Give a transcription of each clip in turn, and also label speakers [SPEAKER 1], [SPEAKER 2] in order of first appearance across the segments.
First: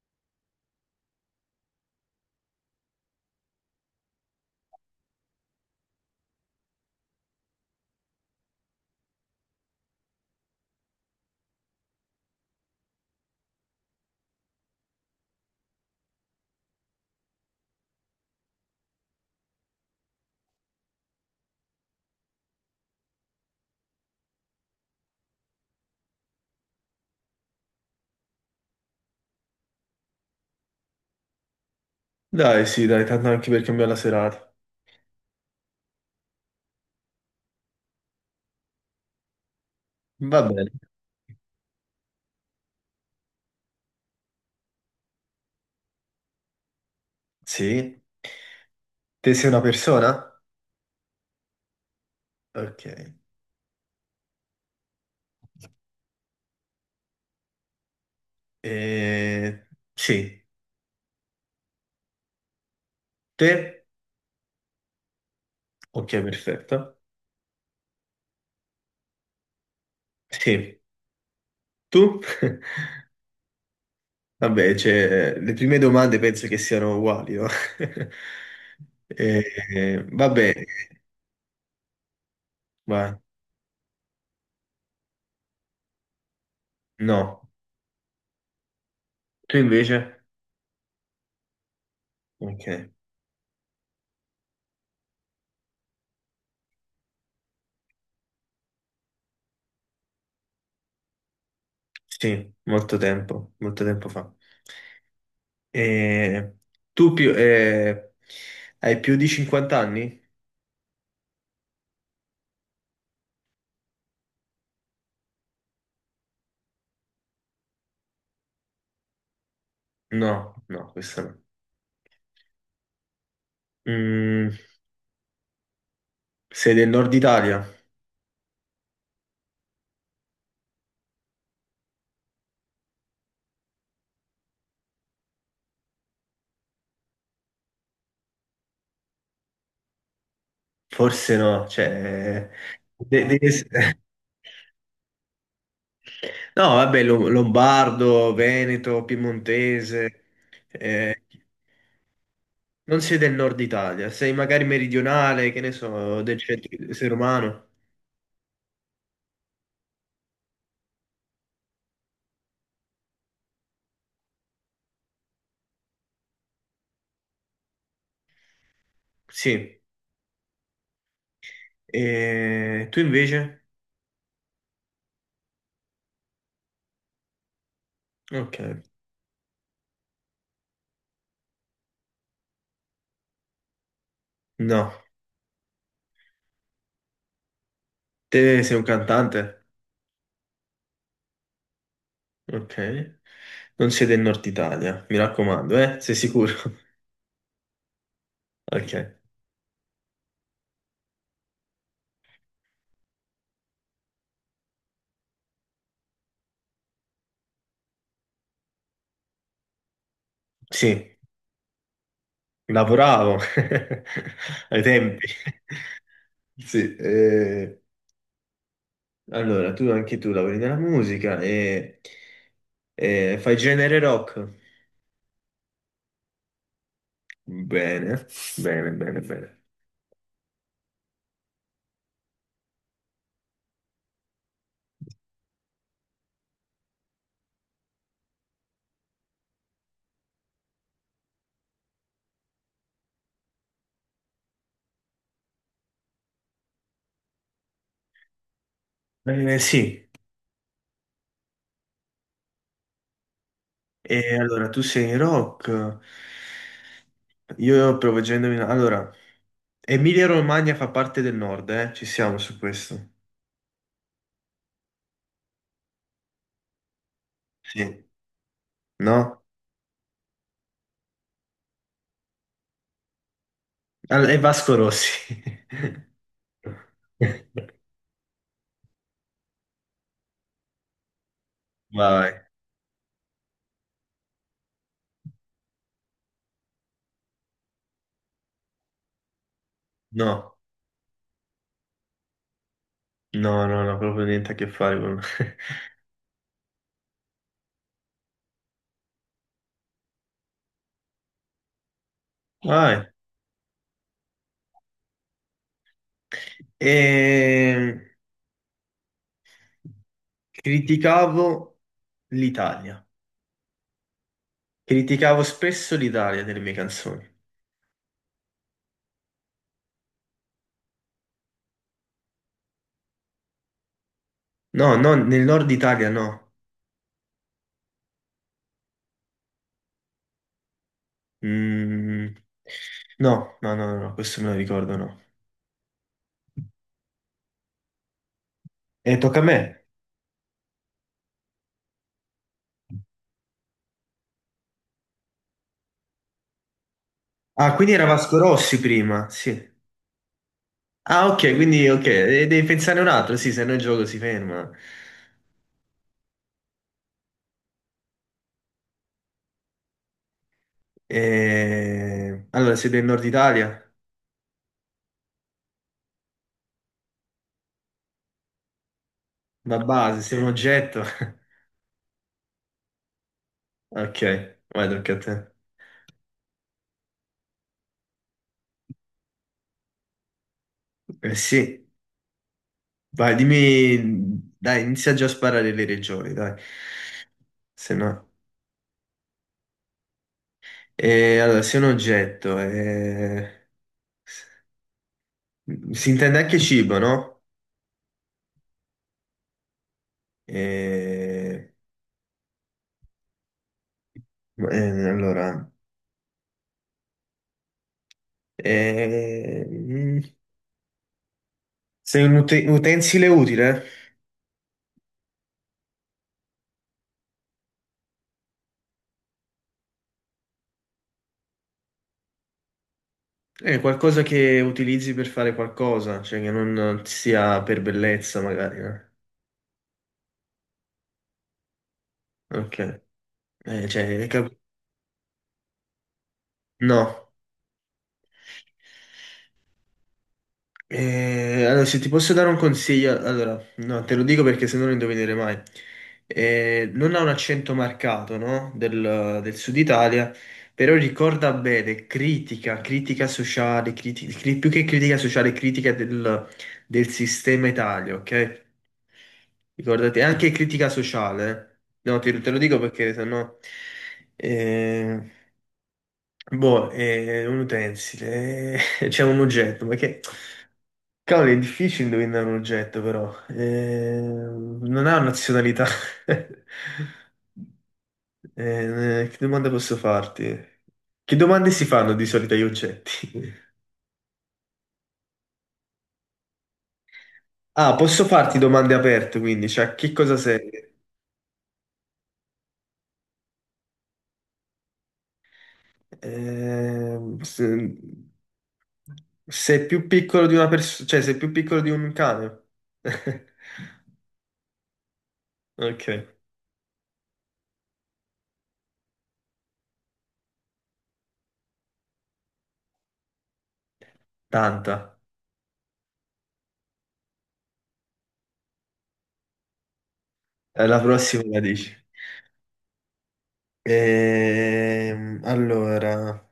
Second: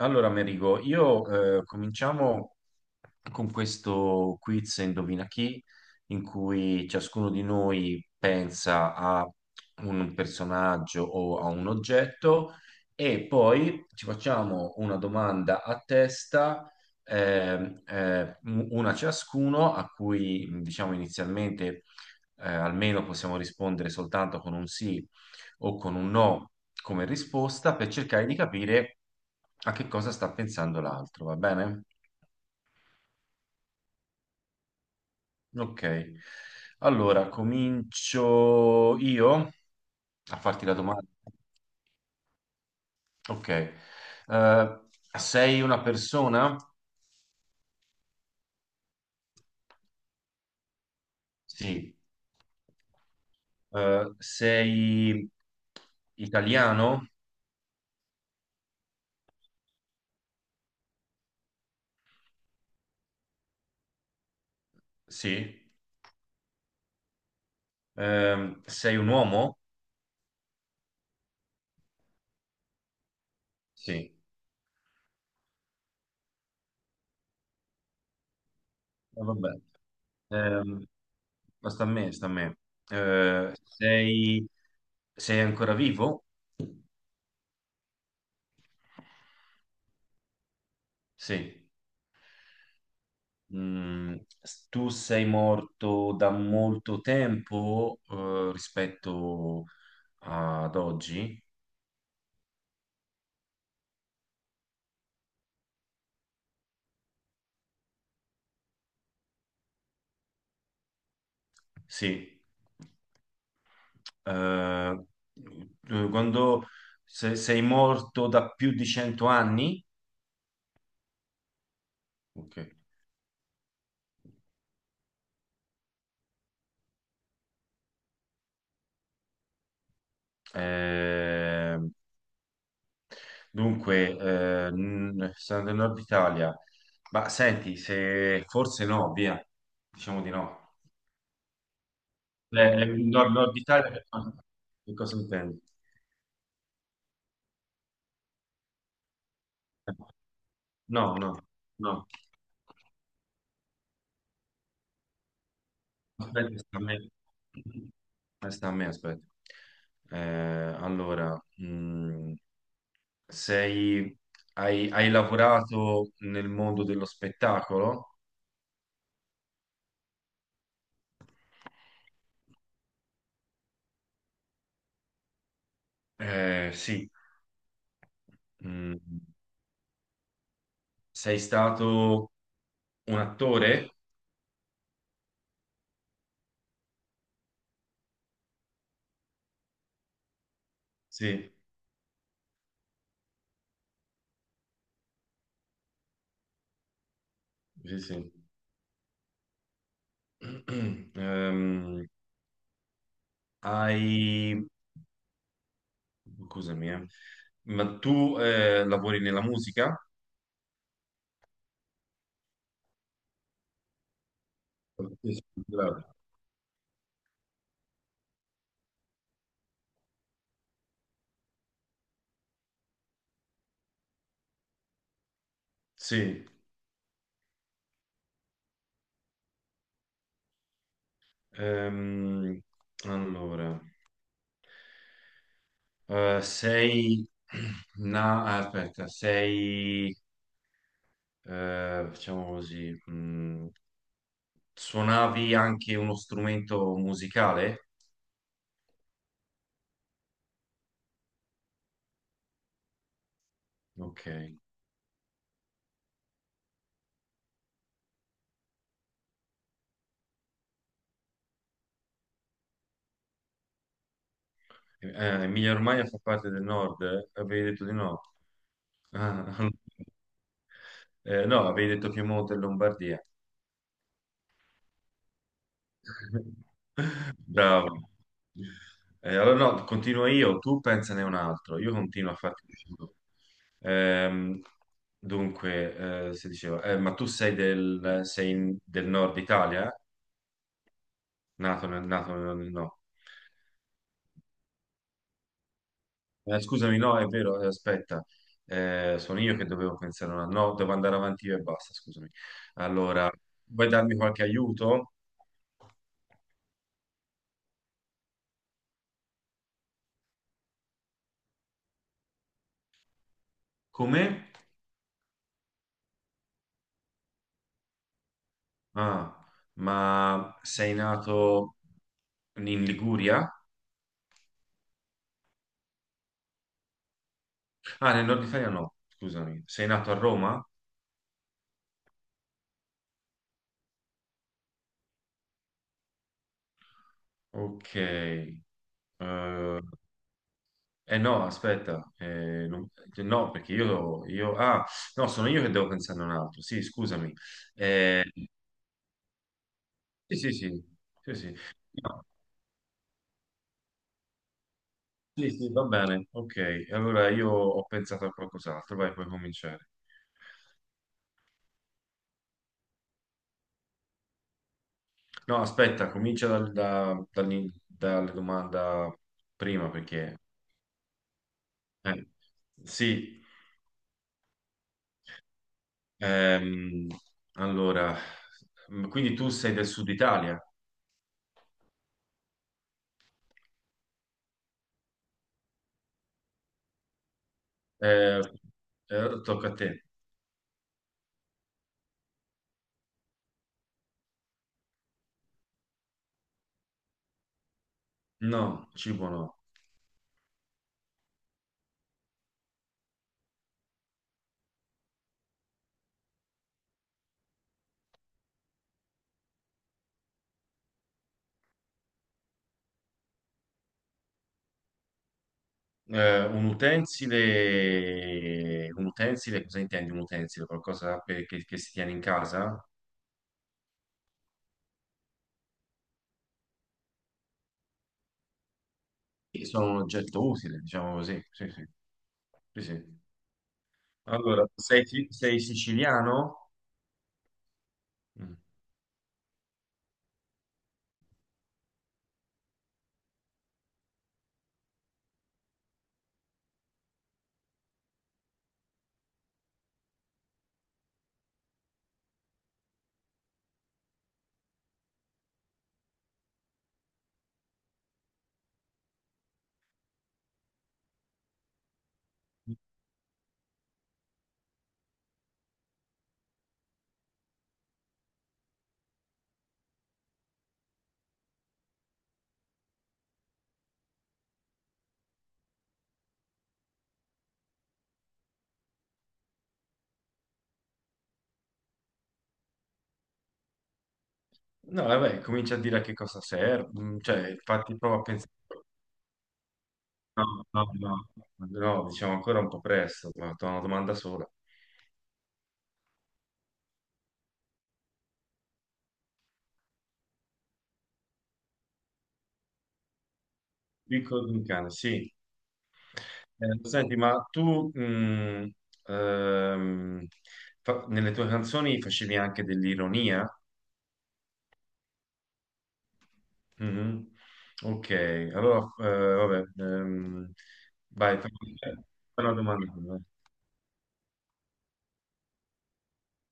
[SPEAKER 1] Allora, Merigo, io cominciamo con questo quiz Indovina chi, in cui ciascuno di noi pensa a un personaggio o a un oggetto e poi ci facciamo una domanda a testa, una ciascuno, a cui diciamo inizialmente almeno possiamo rispondere soltanto con un sì o con un no come risposta per cercare di capire a che cosa sta pensando l'altro, va bene?
[SPEAKER 2] Dai, sì, dai, tanto anche per cambiare la serata.
[SPEAKER 1] Ok. Allora, comincio io a
[SPEAKER 2] Va
[SPEAKER 1] farti
[SPEAKER 2] bene.
[SPEAKER 1] la domanda. Ok. Sei una persona?
[SPEAKER 2] Sì, te sei una persona?
[SPEAKER 1] Sì.
[SPEAKER 2] Ok.
[SPEAKER 1] Sei italiano?
[SPEAKER 2] Eh, sì, te?
[SPEAKER 1] Sì.
[SPEAKER 2] Ok, perfetto.
[SPEAKER 1] Sei un uomo?
[SPEAKER 2] Sì, tu?
[SPEAKER 1] Sì.
[SPEAKER 2] Vabbè, cioè, le prime domande penso che siano uguali, no? Eh,
[SPEAKER 1] Vabbè.
[SPEAKER 2] Vabbè,
[SPEAKER 1] Ehm, ma sta a me, sta a me.
[SPEAKER 2] vai.
[SPEAKER 1] Eh, sei, Sei ancora vivo?
[SPEAKER 2] No. Tu invece?
[SPEAKER 1] Sì.
[SPEAKER 2] Ok.
[SPEAKER 1] Mm, tu sei morto da molto tempo, rispetto ad oggi?
[SPEAKER 2] Sì, molto tempo fa. Eh, Tu più, hai più di 50 anni?
[SPEAKER 1] Sì. Eh, tu- quando se- sei morto da più di 100 anni?
[SPEAKER 2] No, no, questo no.
[SPEAKER 1] Ok.
[SPEAKER 2] Mm, sei del nord Italia?
[SPEAKER 1] Eh, dunque, sono del Nord Italia, ma senti, se forse no, via, diciamo di no.
[SPEAKER 2] Forse no, cioè...
[SPEAKER 1] Il
[SPEAKER 2] devi
[SPEAKER 1] Nord Italia,
[SPEAKER 2] essere...
[SPEAKER 1] che cosa intendi?
[SPEAKER 2] No, vabbè, Lombardo, Veneto, Piemontese,
[SPEAKER 1] No,
[SPEAKER 2] eh,
[SPEAKER 1] no, no.
[SPEAKER 2] non sei del nord Italia, sei magari meridionale, che ne so, del
[SPEAKER 1] Aspetta, sta a
[SPEAKER 2] centro,
[SPEAKER 1] me.
[SPEAKER 2] sei romano?
[SPEAKER 1] Sta a me, aspetta. Eh, allora, mh, sei, Hai lavorato nel mondo dello spettacolo?
[SPEAKER 2] Sì. E tu invece?
[SPEAKER 1] Sì.
[SPEAKER 2] Ok.
[SPEAKER 1] Mm, sei stato un attore?
[SPEAKER 2] No, te sei un cantante?
[SPEAKER 1] Sì,
[SPEAKER 2] Ok. Non sei del nord Italia, mi raccomando, eh? Sei sicuro?
[SPEAKER 1] sì, sì.
[SPEAKER 2] Ok.
[SPEAKER 1] Ehm, hai... Scusami, eh. Ma tu lavori nella musica?
[SPEAKER 2] Sì. Lavoravo ai tempi.
[SPEAKER 1] Sì,
[SPEAKER 2] Sì, eh, allora tu anche tu lavori nella musica e fai genere rock?
[SPEAKER 1] sì.
[SPEAKER 2] Bene, bene, bene, bene.
[SPEAKER 1] Ehm, allora, eh, sei... No, aspetta, sei... Facciamo così. Mm, suonavi anche uno strumento musicale?
[SPEAKER 2] Sì,
[SPEAKER 1] Ok.
[SPEAKER 2] e allora tu sei rock. Io provo a indovinare. Allora, Emilia-Romagna fa parte del nord, eh? Ci siamo su questo.
[SPEAKER 1] Emilia Romagna fa parte del nord? Eh? Avevi detto di
[SPEAKER 2] Sì.
[SPEAKER 1] no?
[SPEAKER 2] No?
[SPEAKER 1] Ah, no, avevi detto Piemonte e Lombardia.
[SPEAKER 2] E Vasco Rossi.
[SPEAKER 1] Bravo. Allora no, continuo io, tu pensane un altro, io continuo a
[SPEAKER 2] Vai.
[SPEAKER 1] farti questo. Ehm, dunque, si diceva, ma tu sei del, sei in- del nord Italia?
[SPEAKER 2] No.
[SPEAKER 1] No.
[SPEAKER 2] No, no, no, proprio niente a che fare con...
[SPEAKER 1] Scusami, no, è vero, aspetta, eh, sono io che dovevo pensare una... No, devo andare avanti io e basta, scusami.
[SPEAKER 2] Vai.
[SPEAKER 1] Allora, vuoi darmi qualche aiuto?
[SPEAKER 2] Ehm, Criticavo l'Italia.
[SPEAKER 1] Come?
[SPEAKER 2] Criticavo spesso l'Italia nelle mie canzoni.
[SPEAKER 1] Ah, ma sei nato in Liguria?
[SPEAKER 2] No, no, nel nord Italia no.
[SPEAKER 1] Ah, nel nord Italia no, scusami. Sei nato a Roma?
[SPEAKER 2] Mm, no, no, no, no, no, questo me lo ricordo, no.
[SPEAKER 1] Ok. Eh
[SPEAKER 2] E tocca a me.
[SPEAKER 1] eh no, aspetta. No, perché io... Ah, no, sono io che devo pensare a un altro. Sì, scusami.
[SPEAKER 2] Ah, quindi era
[SPEAKER 1] Eh,
[SPEAKER 2] Vasco Rossi prima, sì.
[SPEAKER 1] sì, sì, sì.
[SPEAKER 2] Ah,
[SPEAKER 1] Sì,
[SPEAKER 2] ok,
[SPEAKER 1] sì.
[SPEAKER 2] quindi ok,
[SPEAKER 1] No,
[SPEAKER 2] e devi pensare un altro, sì, se no il gioco si ferma.
[SPEAKER 1] sì, sì, va bene. Ok, allora io ho pensato a qualcos'altro. Vai, puoi cominciare.
[SPEAKER 2] Allora, siete del nord Italia?
[SPEAKER 1] No, aspetta, comincia dal- da- dall'in- dalla domanda
[SPEAKER 2] Ma
[SPEAKER 1] prima
[SPEAKER 2] base,
[SPEAKER 1] perché...
[SPEAKER 2] sei un oggetto.
[SPEAKER 1] eh, sì,
[SPEAKER 2] Ok, vai, tocca a te.
[SPEAKER 1] ehm, allora, quindi tu sei del sud Italia?
[SPEAKER 2] Eh sì, vai, dimmi, dai, inizia già a sparare le regioni, dai, se no.
[SPEAKER 1] Eh, tocca a te.
[SPEAKER 2] Allora, sei un oggetto, si intende anche cibo, no?
[SPEAKER 1] No, cibo no.
[SPEAKER 2] Eh, allora, eh, mm, sei un utensile utile?
[SPEAKER 1] Un utensile, cosa intendi un utensile? Che si tiene in casa?
[SPEAKER 2] È qualcosa che utilizzi per fare qualcosa, cioè che non sia per bellezza, magari, no?
[SPEAKER 1] Sì, sono un oggetto utile, diciamo così. Sì, sì,
[SPEAKER 2] Ok.
[SPEAKER 1] sì, sì.
[SPEAKER 2] Cioè,
[SPEAKER 1] Allora, sei, Sei siciliano?
[SPEAKER 2] no.
[SPEAKER 1] Mm.
[SPEAKER 2] Allora, se ti posso dare un consiglio, allora, no, te lo dico perché se no lo indovinerai mai. Non ha un accento marcato, no? Del, del sud Italia, però ricorda bene, critica, critica sociale, più che critica sociale, critica del, del sistema Italia, ok? Ricordate, anche critica sociale, eh. No, te, te lo dico perché se no... Boh, è un utensile, c'è un oggetto, ma che... Cavolo, è difficile indovinare un oggetto, però. Non ha nazionalità. Che domanda posso farti? Che domande si fanno di solito agli oggetti?
[SPEAKER 1] No, vabbè, comincia a dire a che cosa serve, mm, cioè,
[SPEAKER 2] Ah,
[SPEAKER 1] infatti prova a
[SPEAKER 2] posso
[SPEAKER 1] pensare,
[SPEAKER 2] farti domande aperte, quindi, cioè, che cosa
[SPEAKER 1] no,
[SPEAKER 2] sei?
[SPEAKER 1] no, no, no, diciamo ancora un po' presto, ma ho una domanda sola.
[SPEAKER 2] Ehm, se- sei più piccolo di una persona, cioè, sei più piccolo di un cane?
[SPEAKER 1] Piccolo di un cane, sì.
[SPEAKER 2] Ok,
[SPEAKER 1] Senti, ma ehm, nelle tue canzoni facevi anche dell'ironia?
[SPEAKER 2] tanta.
[SPEAKER 1] Mhm. Ok, allora, vabbè,
[SPEAKER 2] La
[SPEAKER 1] vai,
[SPEAKER 2] prossima la dici.
[SPEAKER 1] fai una domanda.
[SPEAKER 2] Allora,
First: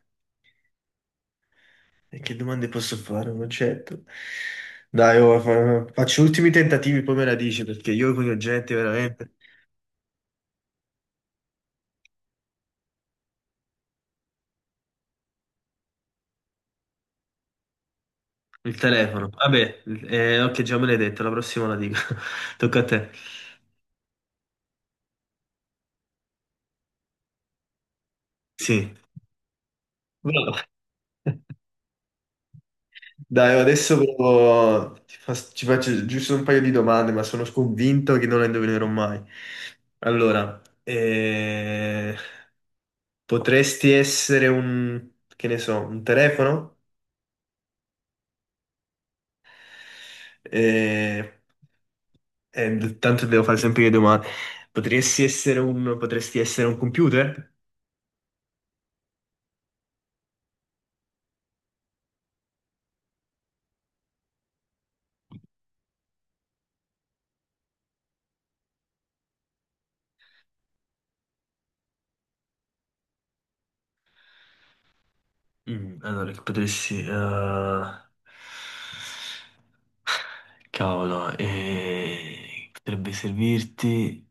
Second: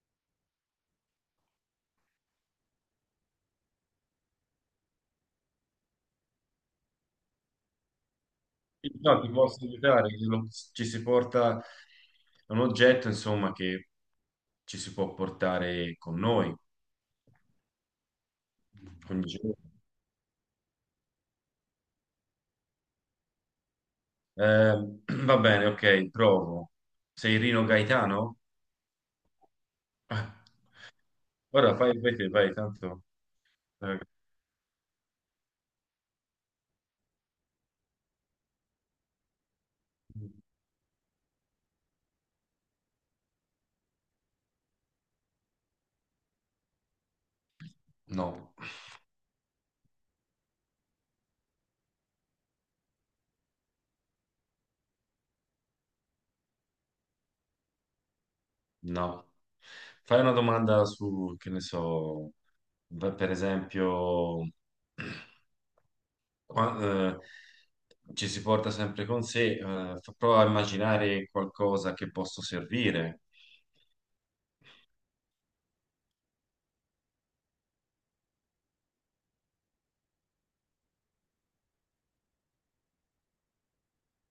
[SPEAKER 2] e che domande posso fare? Non certo. Dai, oh, faccio ultimi tentativi, poi me la dici, perché io con gli oggetti
[SPEAKER 1] No, ti
[SPEAKER 2] veramente...
[SPEAKER 1] posso aiutare, ci si porta un oggetto, insomma, che ci si può portare con noi
[SPEAKER 2] Il
[SPEAKER 1] ogni
[SPEAKER 2] telefono.
[SPEAKER 1] giorno.
[SPEAKER 2] Vabbè, ok, già me l'hai detto, la prossima la dico. Tocca a te.
[SPEAKER 1] Eh, va bene, ok, provo. Sei Rino Gaetano?
[SPEAKER 2] Sì.
[SPEAKER 1] Ah,
[SPEAKER 2] Bravo.
[SPEAKER 1] ora fai, fai te, vai, tanto.
[SPEAKER 2] Dai, oh, adesso
[SPEAKER 1] Eh,
[SPEAKER 2] ci faccio giusto un paio di domande, ma sono convinto che non le indovinerò mai. Allora, potresti essere un, che ne so, un telefono?
[SPEAKER 1] no,
[SPEAKER 2] Eh, Tanto devo fare sempre le domande. Potresti essere un computer?
[SPEAKER 1] no. Fai una domanda su, che ne so, beh, per esempio... qua- ci si porta sempre con sé, fa- prova a immaginare qualcosa che posso servire.
[SPEAKER 2] Mm, allora, che potresti... cavolo, potrebbe servirti...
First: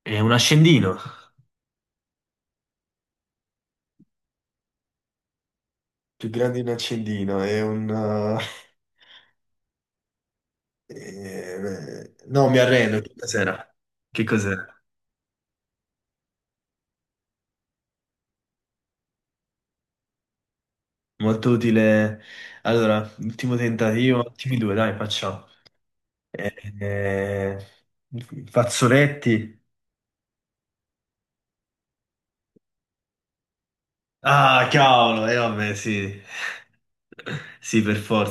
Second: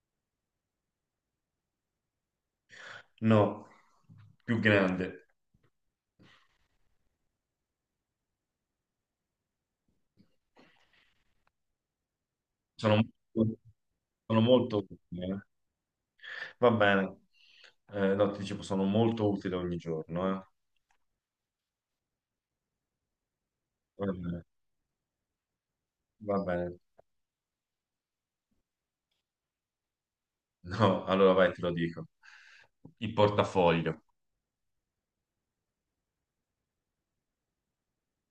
[SPEAKER 2] È un accendino.
[SPEAKER 1] No, più grande.
[SPEAKER 2] Più grande di un accendino, è un... eh, no, mi
[SPEAKER 1] Sono,
[SPEAKER 2] arrendo. Che
[SPEAKER 1] molto-
[SPEAKER 2] cos'era? Che
[SPEAKER 1] sono molto
[SPEAKER 2] cos'era?
[SPEAKER 1] utile. Eh. Va bene. No, ti dicevo, sono molto utile ogni giorno. Eh.
[SPEAKER 2] Molto utile. Allora, ultimo
[SPEAKER 1] Va
[SPEAKER 2] tentativo,
[SPEAKER 1] bene.
[SPEAKER 2] ultimi due, dai, facciamo.
[SPEAKER 1] Va
[SPEAKER 2] Eh,
[SPEAKER 1] bene.
[SPEAKER 2] eh, Fazzoletti.
[SPEAKER 1] No, allora vai, te lo dico. Il portafoglio.
[SPEAKER 2] Ah, cavolo, e vabbè, sì. Sì, per forza.